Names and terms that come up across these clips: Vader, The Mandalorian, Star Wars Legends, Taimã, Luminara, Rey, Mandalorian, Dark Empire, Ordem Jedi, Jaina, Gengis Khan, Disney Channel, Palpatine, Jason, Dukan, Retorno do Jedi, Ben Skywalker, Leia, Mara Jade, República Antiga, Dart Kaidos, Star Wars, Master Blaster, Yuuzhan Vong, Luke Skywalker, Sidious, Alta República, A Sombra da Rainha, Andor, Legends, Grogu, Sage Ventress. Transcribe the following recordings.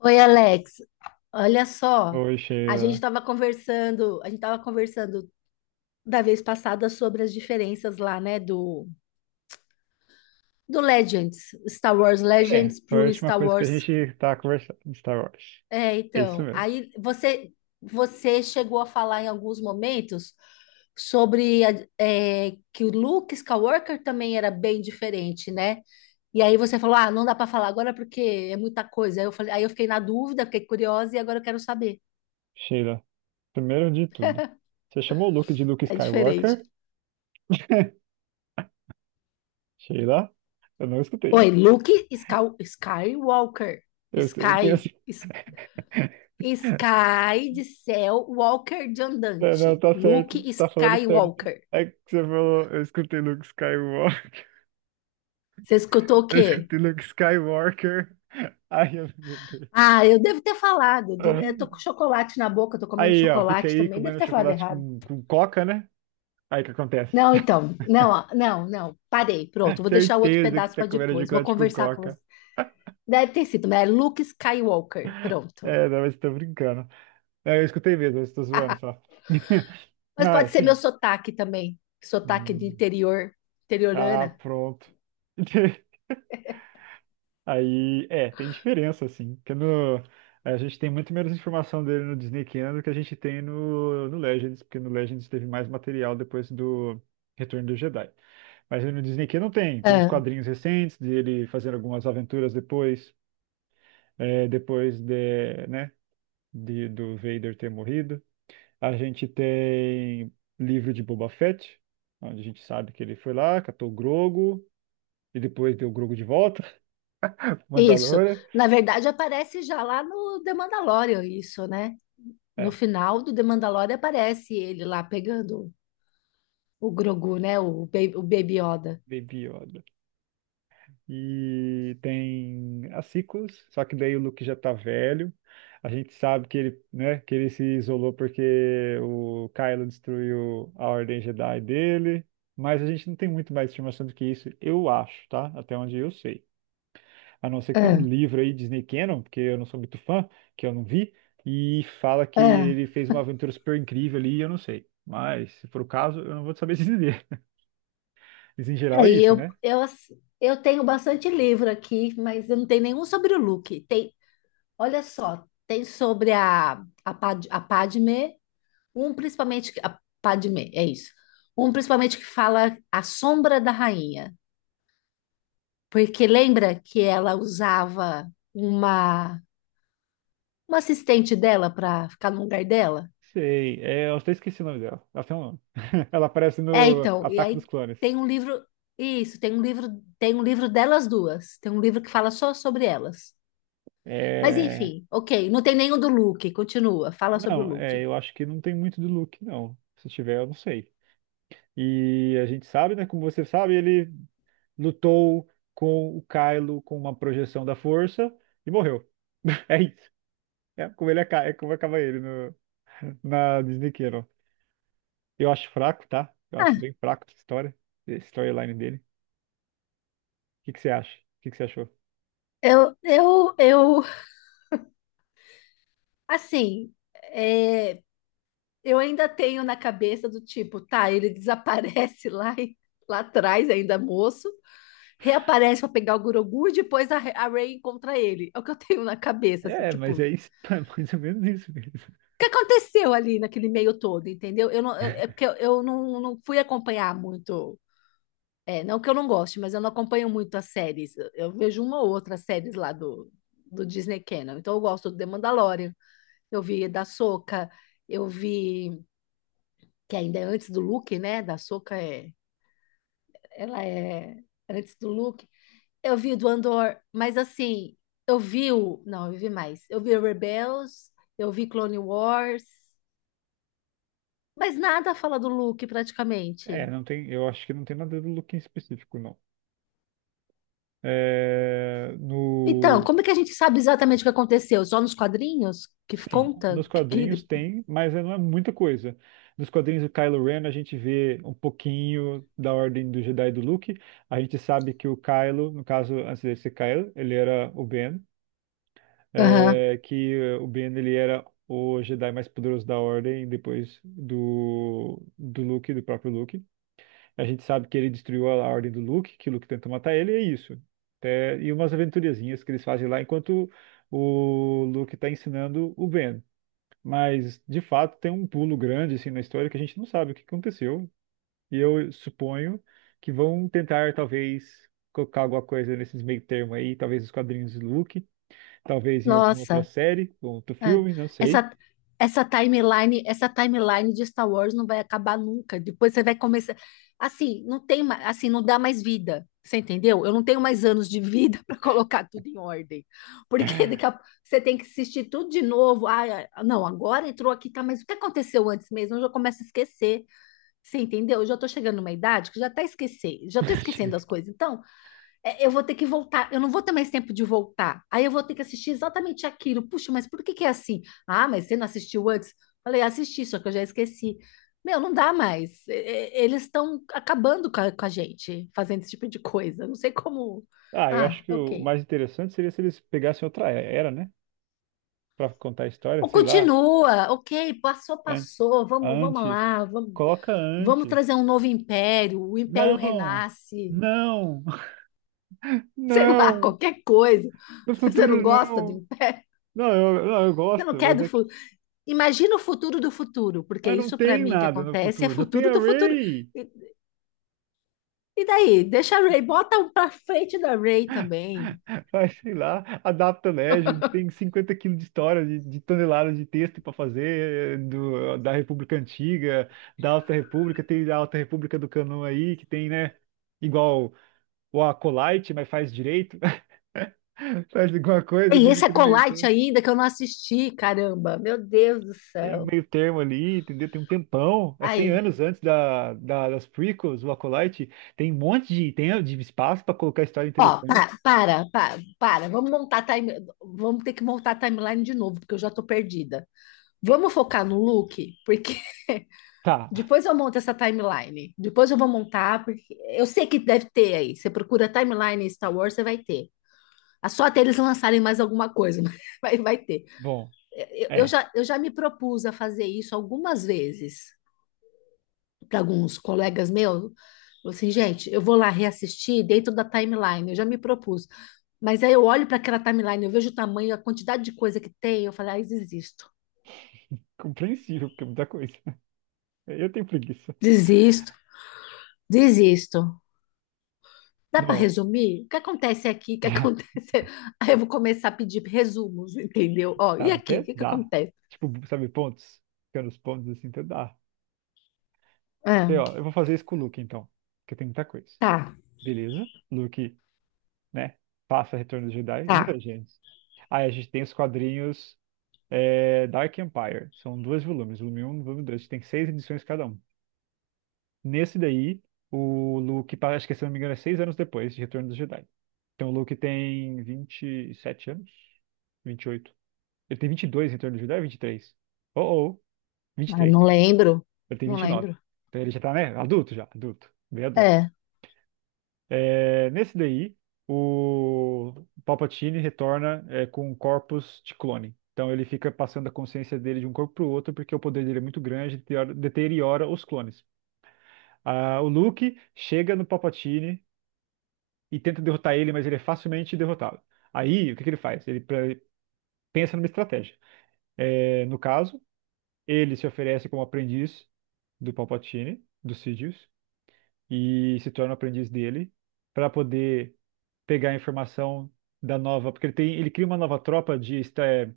Oi, Alex. Olha só, Oi, a gente Sheila. estava conversando, a gente estava conversando da vez passada sobre as diferenças lá, né, do Legends, Star Wars É, Legends foi a pro última Star coisa que a Wars. gente tá conversando de Star Wars. É, É isso então, mesmo. aí você chegou a falar em alguns momentos sobre que o Luke Skywalker também era bem diferente, né? E aí você falou, ah, não dá para falar agora porque é muita coisa. Aí eu falei, aí eu fiquei na dúvida, fiquei curiosa e agora eu quero saber. Sheila, primeiro de tudo, você chamou o Luke de Luke É diferente. Skywalker? Sheila, eu não escutei Oi, isso. Skywalker. Eu tenho Sky. assim. S- Sky de céu, Walker de Não, não, andante. tá Luke certo, tá falando certo. Skywalker. É que você falou, eu escutei Luke Skywalker. Você escutou o Eu quê? escutei Luke Skywalker. Ai, eu não aguentei. Ah, eu devo ter falado. Eu tô com chocolate na boca, tô comendo Aí, ó, fica chocolate aí também. Devo comendo ter falado chocolate errado. com coca, né? Aí o que acontece? Não, então. Não, ó, não, não. Parei. Pronto, vou deixar o outro Certeza que pedaço você tá para comendo depois. Vou chocolate com conversar com você. coca. Deve ter sido, mas é Luke Skywalker. Pronto. É, não, mas tô brincando. É, eu escutei mesmo, eu estou zoando só. Mas Não, é pode ser meu assim. sotaque também. Sotaque de Hum, interior, tá interiorana. pronto. Aí, é, tem diferença, assim. Porque no, a gente tem muito menos informação dele no Disney Channel do que a gente tem no Legends, porque no Legends teve mais material depois do Retorno do Jedi. Mas no Disney Channel tem uns quadrinhos recentes dele fazendo algumas aventuras depois. É, depois de, né, do Vader ter morrido. A gente tem livro de Boba Fett, onde a gente sabe que ele foi lá, catou o Grogu, e depois deu o Grogu de volta, Isso. Mandalorian. Na verdade, aparece já lá no The Mandalorian, isso, né? No É, final do The Mandalorian aparece ele lá pegando o Grogu, né? O Baby Yoda. Baby Yoda. E tem as sequels, só que daí o Luke já tá velho. A gente sabe que ele, né, que ele se isolou porque o Kylo destruiu a Ordem Jedi dele. Mas a gente não tem muito mais informação do que isso, eu acho, tá? Até onde eu sei. A não ser que tenha É, um livro aí, Disney Canon, porque eu não sou muito fã, que eu não vi, e fala que é. ele fez uma aventura super incrível ali, eu não sei. Mas, se for o caso, eu não vou saber dizer. Mas, em geral, É, é e isso, eu, né? eu, ass- eu tenho bastante livro aqui, mas eu não tenho nenhum sobre o Luke. Tem, olha só, tem sobre a Padmé, um principalmente, a Padmé, é isso. Um principalmente que fala A Sombra da Rainha. Porque lembra que ela usava uma assistente dela para ficar no lugar dela? Sei, é, eu até esqueci o nome dela. Ela tem um nome. Ela aparece É, no então, e Ataque dos aí Clones. tem um livro, isso, tem um livro delas duas. Tem um livro que fala só sobre elas. Mas É. enfim, ok, não tem nenhum do Luke, continua, fala sobre o Não, é, Luke. eu acho que não tem muito do Luke, não. Se tiver, eu não sei. E a gente sabe, né? Como você sabe, ele lutou com o Kylo com uma projeção da força e morreu. É isso. É como ele acaba, é como acaba ele no, na Disney Channel. Eu acho fraco, tá? Eu acho Ah, bem fraco essa história, essa storyline dele. O que que você acha? O que que você achou? eu, assim, é, eu ainda tenho na cabeça do tipo, tá, ele desaparece lá atrás ainda moço, reaparece pra pegar o Grogu e depois a Rey encontra ele. É o que eu tenho na cabeça, assim, É, tipo, mas o é isso, é mais ou menos isso mesmo. que aconteceu ali naquele meio todo, entendeu? Eu não, eu- é porque eu não fui acompanhar muito. É, não que eu não goste, mas eu não acompanho muito as séries. Eu vejo uma ou outra séries lá do Disney Channel. Então eu gosto do The Mandalorian, eu vi da Soca, eu vi que ainda é antes do Luke, né? Da Soca é, ela é antes do Luke. Eu vi o do Andor, mas assim, eu vi o. Não, eu vi mais. Eu vi o Rebels, eu vi Clone Wars, mas nada fala do Luke É, praticamente. não tem, eu acho que não tem nada do Luke em específico, não. É, Então, no, como é que a gente sabe exatamente o que aconteceu? Só nos quadrinhos que sim, conta nos que quadrinhos ele. tem, mas não é muita coisa. Nos quadrinhos do Kylo Ren a gente vê um pouquinho da Ordem do Jedi e do Luke. A gente sabe que o Kylo, no caso, antes dele ser Kylo, ele era o Ben. Aham. É, que o Ben ele era o Jedi mais poderoso da Ordem depois do Luke, do próprio Luke. A gente sabe que ele destruiu a Ordem do Luke, que o Luke tentou matar ele, e é isso. É, e umas aventuriazinhas que eles fazem lá enquanto o Luke está ensinando o Ben. Mas, de fato, tem um pulo grande assim na história que a gente não sabe o que aconteceu. E eu suponho que vão tentar, talvez, colocar alguma coisa nesses meio termo aí, talvez os quadrinhos do Luke talvez em alguma outra Nossa. série, ou outro É. filme, não sei. Essa, essa timeline de Star Wars não vai acabar nunca. Depois você vai começar. Assim, não tem mais, assim, não dá mais vida. Você entendeu? Eu não tenho mais anos de vida para colocar tudo em ordem. Porque daqui a... você tem que assistir tudo de novo. Ah, não, agora entrou aqui, tá, mas o que aconteceu antes mesmo? Eu já começo a esquecer. Você entendeu? Eu já tô chegando numa idade que já tá esquecendo, já tô esquecendo as coisas. Então, é, eu vou ter que voltar, eu não vou ter mais tempo de voltar. Aí eu vou ter que assistir exatamente aquilo. Puxa, mas por que que é assim? Ah, mas você não assistiu antes? Falei, assisti, só que eu já esqueci. Meu, não dá mais. Eles estão acabando com com a gente, fazendo esse tipo de coisa. Não sei como. Ah, eu acho Ah, que o ok. mais interessante seria se eles pegassem outra era, né? Pra contar a história, Ou sei lá, continua, ok, passou, an- passou. Antes. Coloca Vamos antes. trazer um novo império. O império Não, renasce, não, sei lá, não, qualquer coisa. no Você não futuro gosta do não. império? Não, não, eu Você não gosto, quer mas do, é que. fu- Imagina o futuro do futuro, porque Mas não isso para tem mim que nada no acontece é futuro, só tem futuro a do futuro. Ray. E, e daí? Deixa a Ray, bota um pra frente da Ray também. Vai, sei lá, adapta, né? A gente tem 50 quilos de história, de toneladas de texto para fazer da República Antiga, da Alta República, tem a Alta República do Canon aí, que tem, né? Igual o Acolyte, mas faz direito, faz alguma coisa Tem ali esse naquele meio Acolyte termo. ainda que eu não assisti, caramba. Meu Deus do Tem um céu. meio termo ali, entendeu? Tem um tempão, é 100 Aí, anos antes das prequels, o Acolyte. Tem um monte de, tem, de espaço para colocar história ó, interessante. Para. Vamos montar a time, vamos ter que montar a timeline de novo, porque eu já tô perdida. Vamos focar no Luke, porque Tá, depois eu monto essa timeline. Depois eu vou montar, porque eu sei que deve ter aí. Você procura timeline em Star Wars, você vai ter. Ah, só até eles lançarem mais alguma coisa, mas vai ter. bom, é Eu já me propus a fazer isso algumas vezes para alguns colegas meus. Falei assim, gente, eu vou lá reassistir dentro da timeline, eu já me propus. Mas aí eu olho para aquela timeline, eu vejo o tamanho, a quantidade de coisa que tem, eu falo, ai, desisto, compreensível, porque é muita coisa. Eu tenho preguiça. desisto, desisto. Dá para Não, resumir? O que acontece aqui? O que acontece? Aí eu vou começar a pedir resumos, entendeu? Ó, e aqui? O até que que dá. acontece? Tipo, sabe, pontos? Ficando os pontos assim, até dá. Ok, Ah, ó, eu vou fazer isso com o Luke, então. Porque tem muita coisa. tá, Beleza. Luke, né? Passa Retorno do Jedi e não é, tá. gente. Aí a gente tem os quadrinhos é, Dark Empire. São 2 volumes, volume 1, e volume 2. A gente tem 6 edições cada um. Nesse daí, o Luke, acho que se eu não me engano, é 6 anos depois de Retorno do Jedi. Então o Luke tem 27 anos? 28. Ele tem 22 em Retorno do Jedi ou 23? Oh, oh. vinte e Ai, três Ele tem não 29. lembro. Então ele já tá, né? Adulto já, adulto, bem adulto. É, É, nesse daí, o Palpatine retorna com um corpus de clone. Então ele fica passando a consciência dele de um corpo pro outro, porque o poder dele é muito grande, deteriora os clones. Ah, o Luke chega no Palpatine e tenta derrotar ele, mas ele é facilmente derrotado. Aí, o que que ele faz? Ele pensa numa estratégia. É, no caso, ele se oferece como aprendiz do Palpatine, do Sidious, e se torna o aprendiz dele para poder pegar a informação da nova, porque ele tem, ele cria uma nova tropa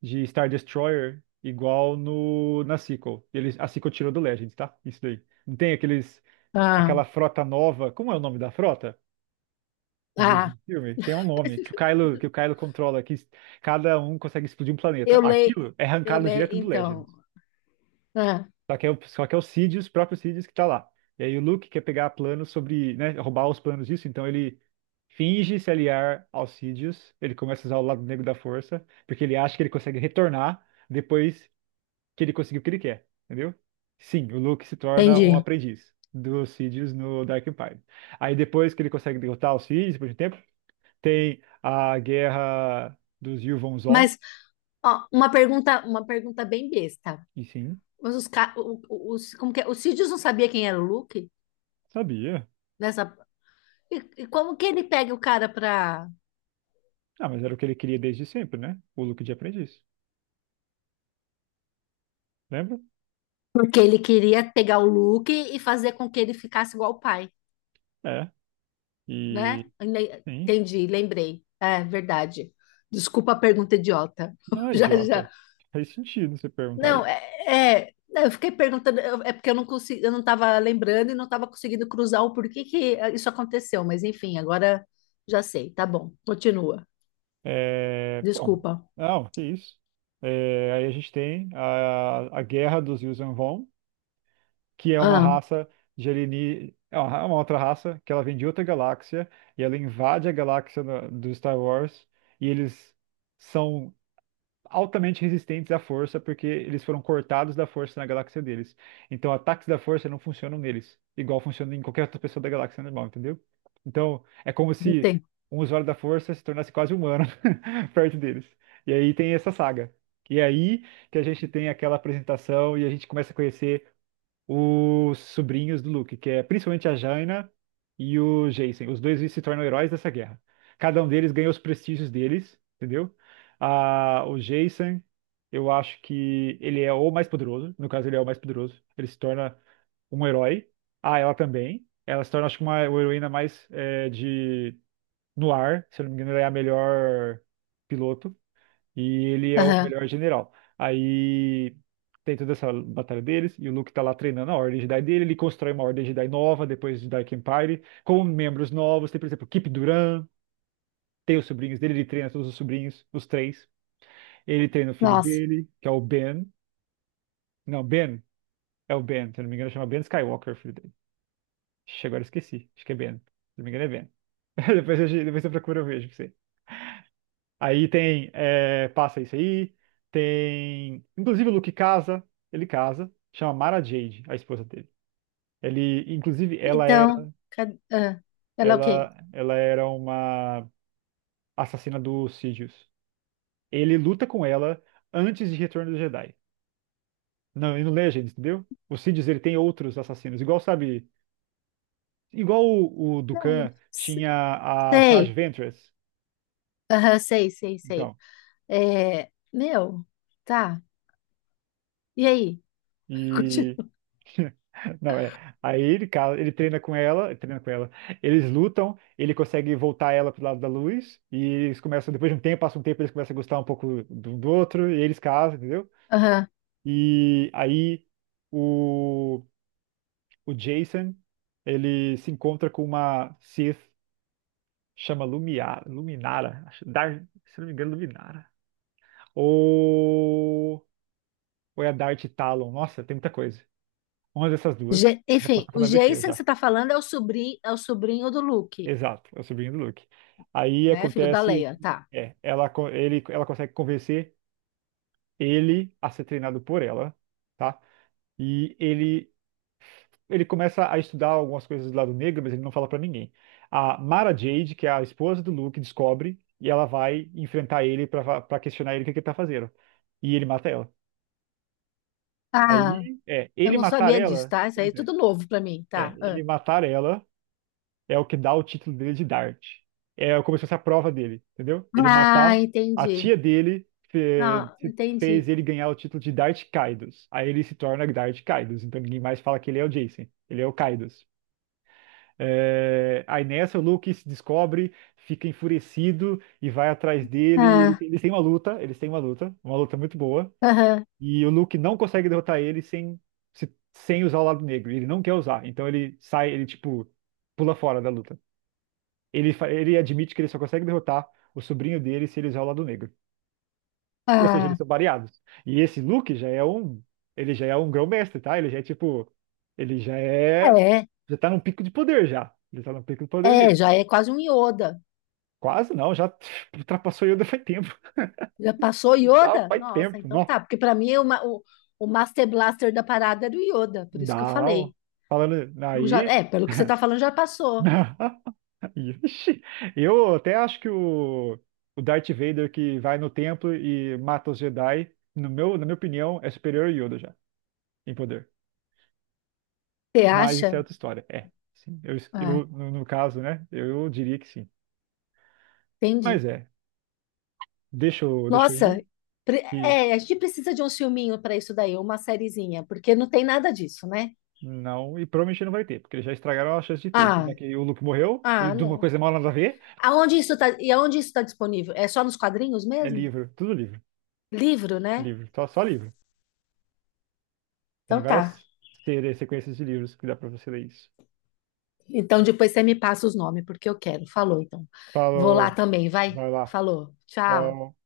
de Star Destroyer igual no na sequel. Ele, a sequel tirou do Legends, tá? Isso daí. Não tem aqueles ah, aquela frota nova, como é o nome da frota? Do ah, filme, tem um nome que o Kylo controla, que cada um consegue explodir um planeta. eu leio, Aquilo é eu arrancado leio, direto do Legends. então, ah, Só que é o Sidious, o próprio Sidious que tá lá. E aí o Luke quer pegar planos sobre, né, roubar os planos disso, então ele finge se aliar ao Sidious, ele começa a usar o lado negro da força, porque ele acha que ele consegue retornar depois que ele conseguiu o que ele quer, entendeu? Sim, o Luke se torna um entendi. aprendiz do Sidious no Dark Empire. Aí depois que ele consegue derrotar o Sidious, depois de um tempo, tem a guerra dos Yuvon Zon, Mas, ó, uma pergunta bem besta. e sim, Mas os, ca- o- os, como que é? O Sidious não sabia quem era o Luke sabia. nessa, e, e como que ele pega o cara pra, Ah, mas era o que ele queria desde sempre, né? O Luke de aprendiz. Lembra? porque ele queria pegar o Luke e fazer com que ele ficasse igual o pai, É, né? e sim, Entendi, lembrei. É, verdade. Desculpa a pergunta idiota. não é Já, idiota. já. Faz sentido você perguntar Não, isso. Não, eu fiquei perguntando, é porque eu não consegui, eu não estava lembrando e não estava conseguindo cruzar o porquê que isso aconteceu, mas enfim, agora já sei, tá bom, continua. É, bom, Desculpa. não, que isso. É, aí a gente tem a guerra dos Yuuzhan Vong, que é uma Ah, raça de é uma outra raça que ela vem de outra galáxia e ela invade a galáxia do Star Wars e eles são altamente resistentes à força, porque eles foram cortados da força na galáxia deles. Então, ataques da força não funcionam neles, igual funciona em qualquer outra pessoa da galáxia normal, entendeu? Então, é como não se tem. um usuário da força se tornasse quase humano perto deles. E aí tem essa saga. E aí que a gente tem aquela apresentação e a gente começa a conhecer os sobrinhos do Luke, que é principalmente a Jaina e o Jason. Os dois se tornam heróis dessa guerra. Cada um deles ganha os prestígios deles, entendeu? Ah, o Jason, eu acho que ele é o mais poderoso. No caso, ele é o mais poderoso. Ele se torna um herói. Ah, ela também. Ela se torna, acho que, uma heroína mais de no ar. Se eu não me engano, ela é a melhor piloto. E ele é o Aham. melhor general. Aí tem toda essa batalha deles, e o Luke tá lá treinando a Ordem Jedi dele, ele constrói uma Ordem Jedi nova depois de Dark Empire, com membros novos, tem, por exemplo, Kip Duran, tem os sobrinhos dele, ele treina todos os sobrinhos, os três. Ele treina o filho Nossa. dele, que é o Ben. Não, Ben, é o Ben, se eu não me engano, chama Ben Skywalker, o filho dele. Ixi, agora eu esqueci, acho que é Ben. Se eu não me engano, é Ben. Depois eu procuro, eu vejo. Aí tem, é, passa isso aí, tem, inclusive o Luke casa, ele casa, chama Mara Jade, a esposa dele. Ele, inclusive, ela Então, era, ela é o quê? ela, ela era uma assassina do Sidious. Ele luta com ela antes de Retorno do Jedi. Não, e no Legends, entendeu? O Sidious, ele tem outros assassinos, igual, sabe, igual o Não, Dukan s- tinha a Sage Sei. Ventress. Aham, sei. Então, É, meu, tá. E aí? E. Continua. Não, é. Aí ele, cara, ele treina com ela, ele treina com ela. Eles lutam, ele consegue voltar ela pro lado da luz, e eles começam, depois de um tempo, passa um tempo, eles começam a gostar um pouco do outro, e eles casam, entendeu? Aham. E aí o, o Jason, ele se encontra com uma Sith, chama Lumiar, Luminara, se não me engano, Luminara. Ou, ou é a Darth Talon, nossa, tem muita coisa. Uma dessas duas, já posso Enfim, estar o falando besteira Jason que já. você tá falando é o sobrinho do Luke, Exato, é o sobrinho do Luke. Aí né? Filho da acontece Leia, que tá. Ela consegue convencer ele a ser treinado por ela, tá? E ele começa a estudar algumas coisas do lado negro, mas ele não fala pra ninguém. A Mara Jade, que é a esposa do Luke, descobre e ela vai enfrentar ele pra questionar ele o que que ele tá fazendo. E ele mata ela. Ah, Aí, é, eu ele não matar sabia disso, ela, tá? Isso aí é pois é, tudo novo pra mim, é, tá? Ah, ele matar ela é o que dá o título dele de Dart. É como se fosse a prova dele, entendeu? Ele ah, matar a entendi. tia dele Não, fez entendi. ele ganhar o título de Dart Kaidos. Aí ele se torna Dart Kaidos, então ninguém mais fala que ele é o Jason, ele é o Kaidos. É, aí nessa o Luke se descobre, fica enfurecido e vai atrás dele. Ah, Eles têm uma luta, eles têm uma luta muito boa. aham, E o Luke não consegue derrotar ele sem, sem usar o lado negro. Ele não quer usar, então ele sai, ele tipo pula fora da luta. Ele, ele admite que ele só consegue derrotar o sobrinho dele se ele usar o lado negro. Ou seja, eles ah, são variados. E esse Luke já é um. Ele já é um grão-mestre, tá? Ele já é tipo. Ele já é. é, Já tá num pico de poder já. Ele tá no pico de poder dele. é, já é quase um Yoda. Quase não, já ultrapassou Yoda faz tempo. Já passou Já Yoda? faz Nossa, tempo, então não. tá, porque pra mim o Master Blaster da parada era o Yoda, por isso que eu Não. falei. Falando Então já, aí. é, pelo que você tá falando, já passou. Ixi, eu até acho que o Darth Vader que vai no templo e mata os Jedi, no meu, na minha opinião, é superior ao Yoda já. Em poder. Você Mas isso é acha? outra história. É, sim. Eu, Ah, eu no caso, né? Eu diria que sim. entendi. Mas é, deixa eu Nossa, ir e é, a gente precisa de um filminho pra isso daí, uma sériezinha, porque não tem nada disso, né? não, e provavelmente não vai ter, porque eles já estragaram a chance de ter. Ah, Já que o Luke morreu, e ah, de uma não. coisa mal nada a ver, Aonde isso tá, e aonde isso está disponível? É só nos quadrinhos é mesmo? livro, tudo livro. Livro, né? Livro, só livro. Tem Então tá. várias sequências de livros que dá pra você ler isso. Então depois você me passa os nomes, porque eu quero. Falou, então. Vou lá Falou, também, vai. vai lá. Falou. Tchau. Tchau.